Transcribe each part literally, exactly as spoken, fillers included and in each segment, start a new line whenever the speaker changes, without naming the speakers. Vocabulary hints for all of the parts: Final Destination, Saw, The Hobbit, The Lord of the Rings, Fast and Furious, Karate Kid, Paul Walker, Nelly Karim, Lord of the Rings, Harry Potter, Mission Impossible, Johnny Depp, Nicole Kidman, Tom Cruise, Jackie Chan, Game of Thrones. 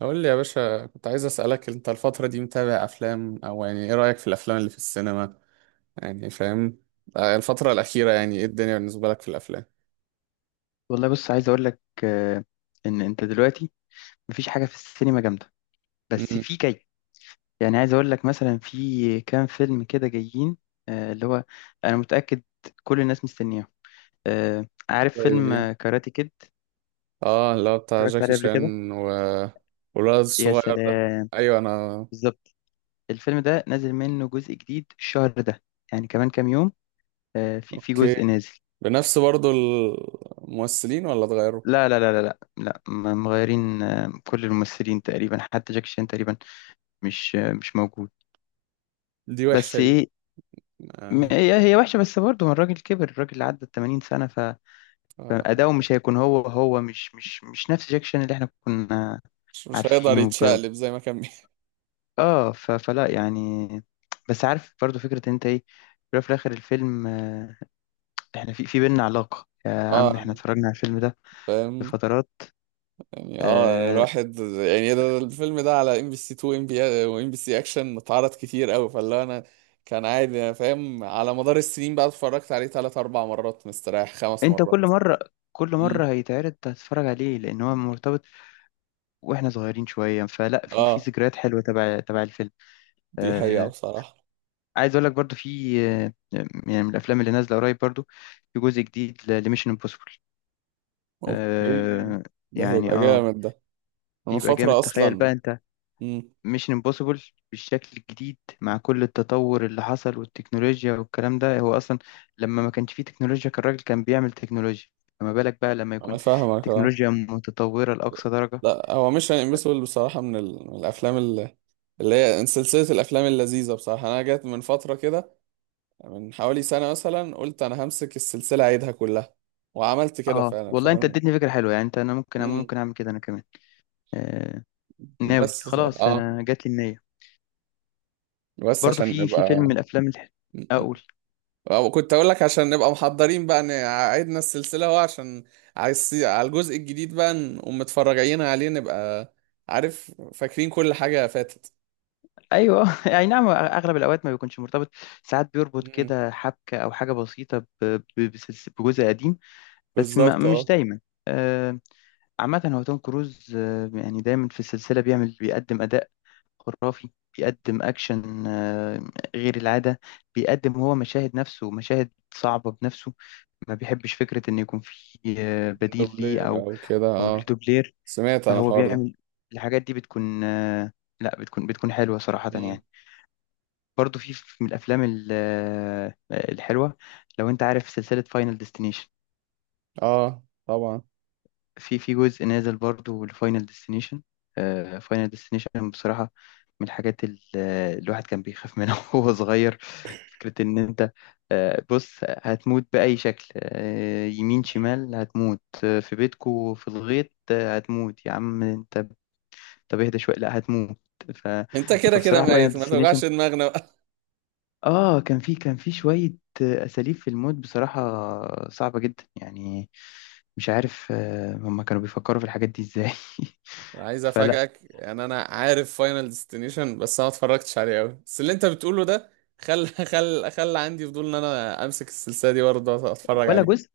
قول لي يا باشا، كنت عايز أسألك، انت الفترة دي متابع افلام؟ او يعني ايه رأيك في الافلام اللي في السينما؟ يعني فاهم. آه، الفترة الأخيرة يعني ايه الدنيا بالنسبة لك في الافلام؟
والله بص عايز اقول لك، آه، ان انت دلوقتي مفيش حاجه في السينما جامده. بس
امم.
في جاي. يعني عايز اقول لك مثلا في كام فيلم كده جايين، آه، اللي هو انا متاكد كل الناس مستنياه. آه، عارف فيلم
زي
آه، كاراتي كيد.
اه اللي هو بتاع
اتفرجت
جاكي
عليه قبل كده.
شان، و والولد
يا
الصغير ده.
سلام.
ايوه انا.
بالظبط. الفيلم ده نازل منه جزء جديد الشهر ده، يعني كمان كام يوم. آه، في في
اوكي،
جزء نازل.
بنفس برضو الممثلين ولا اتغيروا؟
لا لا لا لا لا لا، م- مغيرين آه، كل الممثلين تقريبا، حتى جاكي شان تقريبا مش آه، مش موجود.
دي وحشة
بس
دي.
ايه، م-
آه.
هي هي وحشة. بس برضه هو الراجل كبر، الراجل عدى ال ثمانين سنة فأداؤه
آه.
مش هيكون هو، هو مش مش مش نفس جاك شان اللي احنا كنا
مش مش هيقدر
عارفينه ب...
يتشقلب زي ما كان بي-
اه، ف... فلا يعني. بس عارف، برضه فكرة إن انت ايه، في الأول وفي الآخر الفيلم، آه، احنا في في بينا علاقة يا عم،
اه،
احنا اتفرجنا على الفيلم ده
فاهم.
بفترات.
يعني اه يعني
آه...
الواحد يعني ده ده الفيلم ده على ام بي سي تو، ام بي، وام بي سي اكشن، اتعرض كتير قوي، فاللي انا كان عادي، انا فاهم، على مدار السنين بقى اتفرجت عليه ثلاث اربع مرات مستريح، خمس
انت كل
مرات.
مرة كل
امم.
مرة هيتعرض هتتفرج عليه، لأن هو مرتبط، واحنا صغيرين شوية، فلا في في
اه،
ذكريات حلوة تبع تبع الفيلم.
دي حقيقة
آه،
بصراحة.
عايز اقول لك برضو في، آه، يعني من الافلام اللي نازله قريب، برضو في جزء جديد لميشن امبوسيبل.
اوكي.
آه
ده
يعني
هيبقى
اه.
جامد ده. انا من
يبقى جامد.
فترة
تخيل بقى
اصلا.
انت،
امم.
ميشن امبوسيبل بالشكل الجديد مع كل التطور اللي حصل، والتكنولوجيا والكلام ده. هو اصلا لما ما كانش فيه تكنولوجيا كان الراجل كان بيعمل تكنولوجيا، فما بالك بقى لما
انا
يكون
فاهمك اه.
تكنولوجيا متطوره لاقصى درجه.
لا، هو مش امبوسيبل بصراحة من, ال... من الافلام اللي، اللي هي سلسلة الافلام اللذيذة بصراحة، انا جت من فترة كده، من حوالي سنة مثلا قلت أنا همسك السلسلة أعيدها كلها، وعملت كده
اه
فعلا
والله انت
فاهم.
اديتني فكره حلوه، يعني انت، انا ممكن
مم.
ممكن اعمل كده انا كمان. آه ناوي
بس
خلاص،
اه،
انا جات لي النيه.
بس
برضو
عشان
في في فيلم من
نبقى.
الافلام اللي
مم.
اقول.
أو كنت أقول لك عشان نبقى محضرين بقى، إن عيدنا السلسلة هو عشان عايز على الجزء الجديد بقى نقوم متفرجين عليه، نبقى عارف فاكرين كل حاجة فاتت.
ايوه اي نعم، اغلب الاوقات ما بيكونش مرتبط، ساعات بيربط
مم.
كده حبكه او حاجه بسيطه ب- ب- بسلس- بجزء قديم، بس ما
بالظبط
مش
اه.
دايما. آه، عامه هو توم كروز، آه، يعني دايما في السلسله بيعمل بيقدم اداء خرافي. بيقدم اكشن آه، غير العاده. بيقدم هو مشاهد نفسه، مشاهد صعبه بنفسه. ما بيحبش فكره ان يكون في آه، بديل ليه،
دوبلير
او
أو كده
او ليه
اه.
دوبلير.
سمعت عن
فهو
الحوار ده.
بيعمل الحاجات دي، بتكون آه، لا، بتكون بتكون حلوة صراحة
مم.
يعني. برضو في في- من الأفلام ال- آه، الحلوة. لو أنت عارف سلسلة فاينل ديستنيشن،
اه طبعا.
في في جزء نازل برضو لفاينل ديستنيشن. فاينل ديستنيشن بصراحة من الحاجات ال- آه، الواحد كان بيخاف منها وهو صغير. فكرة إن أنت، آه، بص، هتموت بأي شكل، آه، يمين شمال هتموت، آه، في بيتكو في الغيط، آه، هتموت يا عم أنت. طب اهدى شويه، لا هتموت. ف...
انت كده كده
فبصراحه فاينل
ميت، ما
ديستنيشن،
توجعش دماغنا بقى.
اه كان في كان في شويه اساليب في الموت بصراحه، صعبه جدا يعني. مش عارف، آه، هما كانوا بيفكروا في الحاجات دي ازاي؟
عايز
فلا.
افاجئك، يعني انا عارف فاينل ديستنيشن، بس انا ما اتفرجتش عليه قوي، بس اللي انت بتقوله ده خل خل خل عندي فضول ان انا امسك السلسله دي برضه اتفرج
ولا
عليه.
جزء.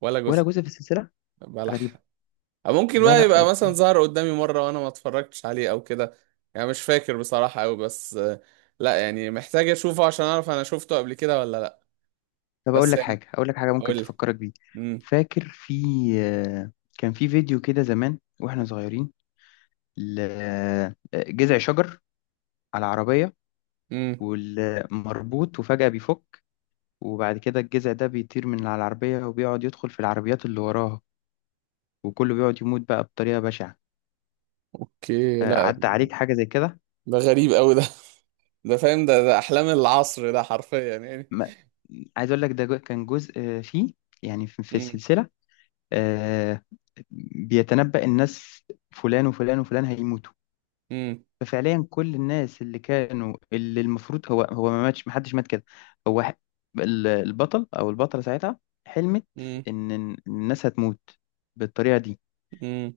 ولا
ولا
جزء؟
جزء في السلسله.
بلح.
غريبه.
أو ممكن
لا،
بقى
لا
يبقى مثلا
بصراحة.
ظهر قدامي مره وانا ما اتفرجتش عليه او كده، يعني مش فاكر بصراحه قوي، بس آه، لا يعني محتاج اشوفه عشان اعرف انا شفته قبل كده ولا لا.
طب اقول
بس
لك
يعني،
حاجه، اقول لك حاجه ممكن
قول لي.
تفكرك بيه.
امم.
فاكر في، آه، كان في فيديو كده زمان واحنا صغيرين، لجذع شجر على عربيه
امم.
والمربوط، وفجاه بيفك، وبعد كده الجذع ده بيطير من على العربية، وبيقعد يدخل في العربيات اللي وراها، وكله بيقعد يموت بقى بطريقة بشعة.
اوكي،
آه،
لا.
عدى عليك حاجة زي كده؟
ده غريب قوي ده. ده فاهم، ده ده احلام العصر ده حرفيا يعني.
ما- عايز أقول لك ده جو- كان جزء آه، فيه، يعني في في
امم.
السلسلة، آه، بيتنبأ الناس فلان وفلان وفلان هيموتوا.
امم.
ففعليا كل الناس اللي كانوا، اللي المفروض هو هو ما ماتش، محدش مات كده. هو ح- ال- البطل أو البطلة ساعتها حلمت إن الناس هتموت بالطريقة دي.
مم.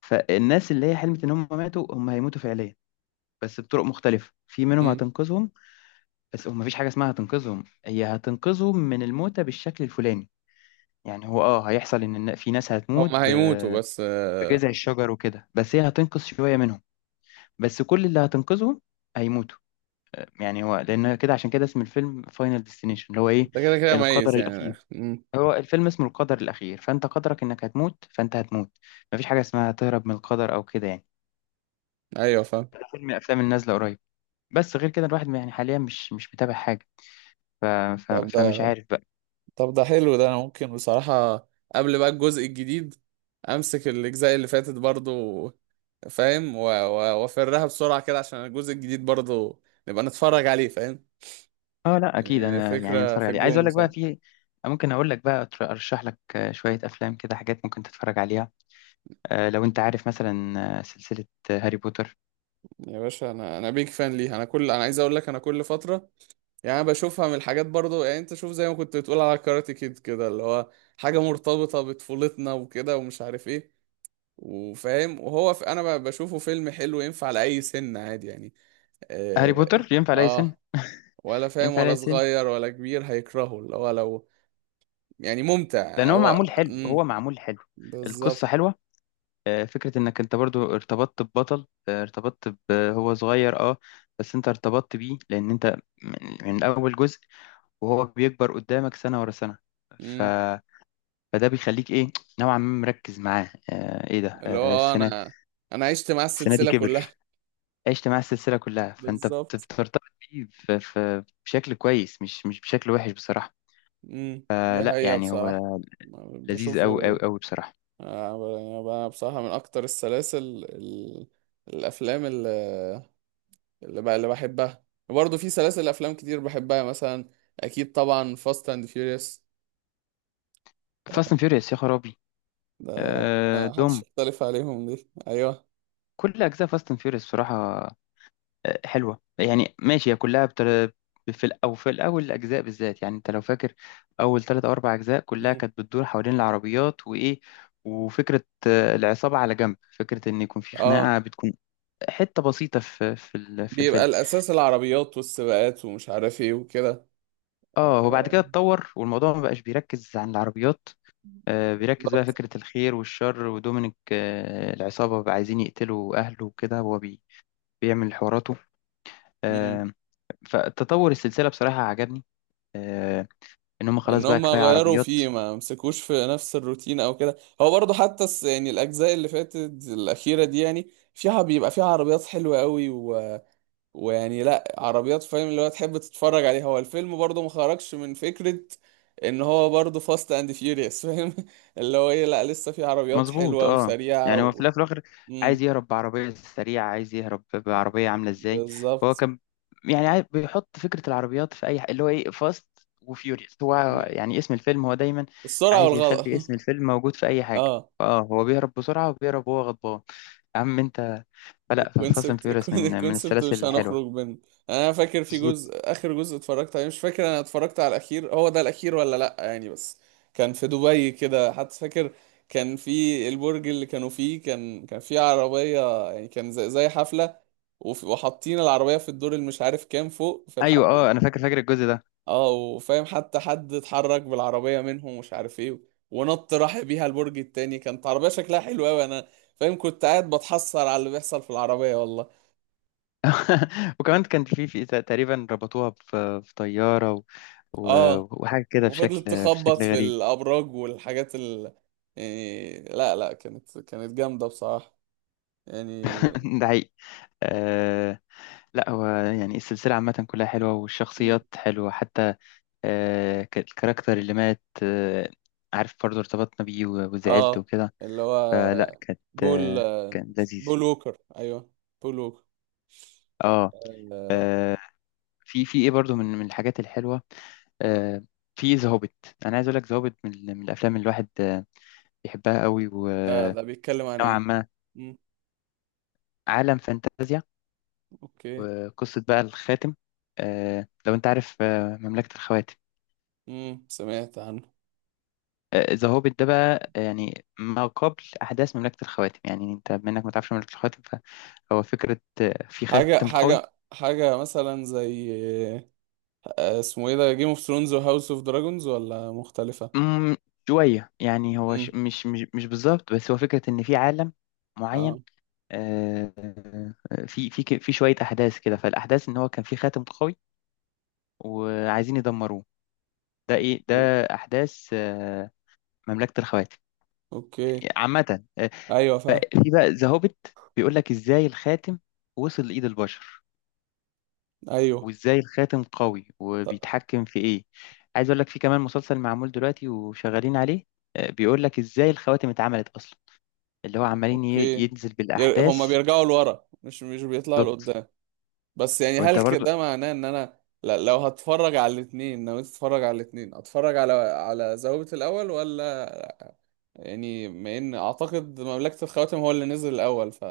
فالناس اللي هي حلمت ان هم ماتوا، هم هيموتوا فعليا، بس بطرق مختلفة، في منهم
مم.
هتنقذهم. بس هم، مفيش حاجة اسمها هتنقذهم، هي هتنقذهم من الموتة بالشكل الفلاني. يعني هو، اه هيحصل ان الن- في ناس هتموت
هم هيموتوا،
ب-
بس آه،
بجذع الشجر وكده، بس هي هتنقذ شوية منهم. بس كل اللي هتنقذهم هيموتوا، آه، يعني هو لان كده، عشان كده اسم الفيلم فاينل ديستنيشن اللي هو ايه،
انت كده كده
القدر
ميت يعني.
الاخير.
مم.
هو الفيلم اسمه القدر الاخير، فانت قدرك انك هتموت، فانت هتموت. مفيش حاجة اسمها تهرب من القدر او كده يعني.
ايوه فاهم.
فيلم من الافلام اللي نازلة قريب، بس غير كده الواحد يعني حاليا مش مش متابع حاجة. ف... ف...
طب
فمش
ده،
عارف بقى.
طب ده حلو ده، انا ممكن بصراحة قبل بقى الجزء الجديد امسك الاجزاء اللي فاتت برضو، فاهم، و- و- وافرها بسرعة كده عشان الجزء الجديد برضو نبقى نتفرج عليه، فاهم.
اه لا، اكيد
يعني
انا يعني
فكرة
اتفرج
في
عليه. عايز
الجون
اقول لك بقى
بصراحة.
في ممكن اقول لك بقى، أتر- ارشح لك آه، شوية افلام كده، حاجات ممكن تتفرج عليها. آه، لو انت عارف مثلا آه، سلسلة آه، هاري بوتر.
يا باشا، انا انا بيك فان ليها، انا كل، انا عايز اقول لك انا كل فترة، يعني انا بشوفها من الحاجات برضو، يعني انت شوف زي ما كنت بتقول على كاراتي كيد كده، اللي هو حاجة مرتبطة بطفولتنا وكده، ومش عارف ايه، وفاهم، وهو في انا ب- بشوفه فيلم حلو، ينفع لأي سن عادي يعني.
هاري
اه,
بوتر ينفع لأي سن.
آه. ولا فاهم،
ينفع
ولا
لأي سن،
صغير ولا كبير هيكرهه، اللي هو لو يعني ممتع يعني
لان هو
هو.
معمول حلو، هو
امم.
معمول حلو. القصة
بالظبط.
حلوة. آه، فكرة انك انت برضو ارتبطت ببطل، آه، ارتبطت ب- هو صغير اه، بس انت ارتبطت بيه، لان انت من من اول جزء وهو بيكبر قدامك، سنة ورا سنة. ف...
امم.
فده بيخليك ايه، نوعا ما مركز معاه. آه ايه ده،
اللي هو
آه
آه،
السنة
انا، انا عشت مع
السنة دي
السلسلة كلها.
كبر. عشت معاه السلسلة كلها، فانت بت-
بالظبط.
بترتبط بيه ف- ف- بشكل كويس، مش مش بشكل وحش بصراحة.
امم،
آه
دي
لا
حقيقة
يعني، هو
بصراحة.
لذيذ أوي أوي
بشوفه.
أوي بصراحة.
آه، يعني بقى بصراحة من أكتر السلاسل ال... الأفلام اللي، اللي, بقى اللي بحبها. برضه في سلاسل أفلام كتير بحبها، مثلا أكيد طبعا فاست أند فيوريوس،
فاست اند فيوريوس يا خرابي.
ده
آه
محدش
دوم.
يختلف عليهم دي أيوه.
كل أجزاء فاست اند فيوريوس بصراحة آه، حلوة يعني، ماشي هي كلها بتر... في ال... أو في الأول، الأجزاء بالذات، يعني أنت لو فاكر أول ثلاث أو أربع أجزاء كلها
مم.
كانت بتدور حوالين العربيات وإيه، وفكرة آه، العصابة على جنب، فكرة إن يكون في
اه،
خناقة بتكون حتة بسيطة في في ال... في
بيبقى
الفيلم.
الأساس العربيات والسباقات ومش عارف إيه وكده.
آه وبعد كده اتطور، والموضوع ما بقاش بيركز عن العربيات. آه، بيركز بقى
بالظبط.
فكرة الخير والشر، ودومينيك آه، العصابة بقى عايزين يقتلوا أهله وكده، هو بي... بيعمل حواراته.
مم.
آه، فتطور السلسلة بصراحة عجبني، آه، ان هم خلاص
إن
بقى
هما
كفايه
غيروا
عربيات.
فيه، ما مسكوش في نفس الروتين أو كده، هو برضه حتى الس- يعني الأجزاء اللي فاتت الأخيرة دي، يعني فيها بيبقى فيها عربيات حلوة قوي، ويعني لا عربيات فاهم اللي هو تحب تتفرج عليها، هو الفيلم برضه ما خرجش من فكرة ان هو برضه فاست اند فيوريوس، فاهم اللي هو ايه، لا لسه في عربيات
مظبوط
حلوة
اه.
وسريعة
يعني هو في
و...
الاول وفي الاخر عايز
مم.
يهرب بعربيه سريعه، عايز يهرب بعربيه عامله ازاي. هو
بالظبط.
كان يعني عاي- بيحط فكره العربيات في اي ح- اللي هو ايه، فاست وفيوريوس. هو
مم.
يعني اسم الفيلم، هو دايما
السرعة
عايز
والغلط
يخلي اسم الفيلم موجود في اي حاجه.
اه،
اه هو بيهرب بسرعه، وبيهرب وهو غضبان يا عم انت. فلا فاست اند
الكونسبت،
فيوريوس من من
الكونسبت
السلاسل
مش
الحلوه.
هنخرج منه. يعني انا فاكر في جزء،
مظبوط
اخر جزء اتفرجت عليه مش فاكر، انا اتفرجت على الاخير، هو ده الاخير ولا لا يعني، بس كان في دبي كده حتى، فاكر كان في البرج اللي كانوا فيه، كان كان في عربية، يعني كان زي, زي حفلة، وف- وحاطين العربية في الدور اللي مش عارف كام فوق في
ايوه.
الحفلة.
اه، انا فاكر فاكر الجزء ده.
اه وفاهم، حتى حد اتحرك بالعربية منهم، مش عارف ايه، ونط راح بيها البرج التاني، كانت عربية شكلها حلو قوي، انا فاهم كنت قاعد بتحسر على اللي بيحصل في العربية والله.
وكمان كان في في تقريبا ربطوها في في طيارة، و... و...
اه،
وحاجة كده بشكل
وفضلت تخبط
بشكل
في
غريب.
الابراج والحاجات ال، يعني لا لا، كانت كانت جامده بصراحه يعني.
ده حقيقي. آه... لا هو يعني السلسلة عامة كلها حلوة،
مم.
والشخصيات حلوة حتى آه... ك- الكاركتر اللي مات، آه... عارف برضه ارتبطنا بيه و... وزعلت
اه،
وكده،
اللي هو
فلا كانت،
بول،
آه... كان لذيذ
بول ووكر، ايوه بول ووكر.
اه.
آه،
آه، في في ايه برضه من من الحاجات الحلوة. آه... في ذا هوبيت. انا عايز اقول لك، ذا هوبيت من ال- من الافلام اللي الواحد آه، بيحبها قوي،
ده ده بيتكلم عن
نوعا
ايه؟
ما.
مم.
عالم فانتازيا،
اوكي.
وقصة بقى الخاتم. آه، لو انت عارف آه، مملكة الخواتم،
مم، سمعت عنه.
ذا هوبيت ده بقى، آه، يعني ما قبل أحداث مملكة الخواتم. يعني انت منك ما تعرفش مملكة الخواتم، فهو فكرة آه، في
حاجه
خاتم قوي.
حاجه حاجه مثلا زي آه، اسمه ايه ده، جيم اوف ثرونز وهاوس اوف دراجونز، ولا مختلفه؟
مم، شوية يعني هو ش-
مم.
مش مش مش بالظبط، بس هو فكرة إن في عالم معين.
اه.
آه، آه، في في ك- في شوية أحداث كده، فالأحداث إن هو كان في خاتم قوي وعايزين يدمروه. ده إيه ده، أحداث آه، مملكة الخواتم
اوكي.
عامة. آه،
ايوه
ففي
فاهم.
بقى ذا هوبيت بيقول لك ازاي الخاتم وصل لإيد البشر،
ايوه.
وازاي الخاتم قوي
ط-
وبيتحكم في ايه. عايز اقول لك، في كمان مسلسل معمول دلوقتي وشغالين عليه، آه، بيقول لك ازاي الخواتم اتعملت اصلا، اللي هو عمالين ي-
اوكي.
ينزل
ير... هما
بالاحداث.
بيرجعوا لورا، مش مش بيطلعوا
بالظبط.
لقدام. بس يعني
وانت
هل
برضو،
كده معناه ان انا، لا لو هتفرج على الاثنين نويت اتفرج على الاثنين، اتفرج على على ذوبة الاول ولا، يعني ما ان اعتقد مملكة الخواتم هو اللي نزل الاول ف.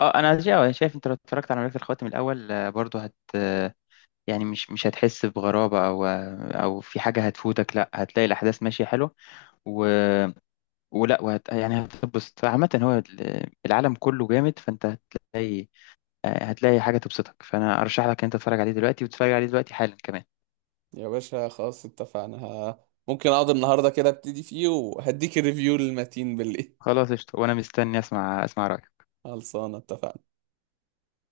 اه انا شا- أنا شايف انت لو اتفرجت على مملكة الخواتم الاول، آه، برضو هت آه، يعني مش مش هتحس بغرابة، او آه، او في حاجة هتفوتك، لا هتلاقي الاحداث ماشية حلوة، و ولا وهت يعني هتتبسط. عامة هو ال- العالم كله جامد، فانت هتلاقي، آه، هتلاقي حاجة تبسطك. فانا ارشح لك ان انت تتفرج عليه دلوقتي، وتتفرج عليه دلوقتي حالا كمان.
يا باشا خلاص اتفقنا، ه... ممكن اقعد النهارده كده ابتدي فيه، وهديك الريفيو للمتين بالليل.
خلاص قشطة، وانا مستني اسمع اسمع رأيك.
خلصانه، اتفقنا.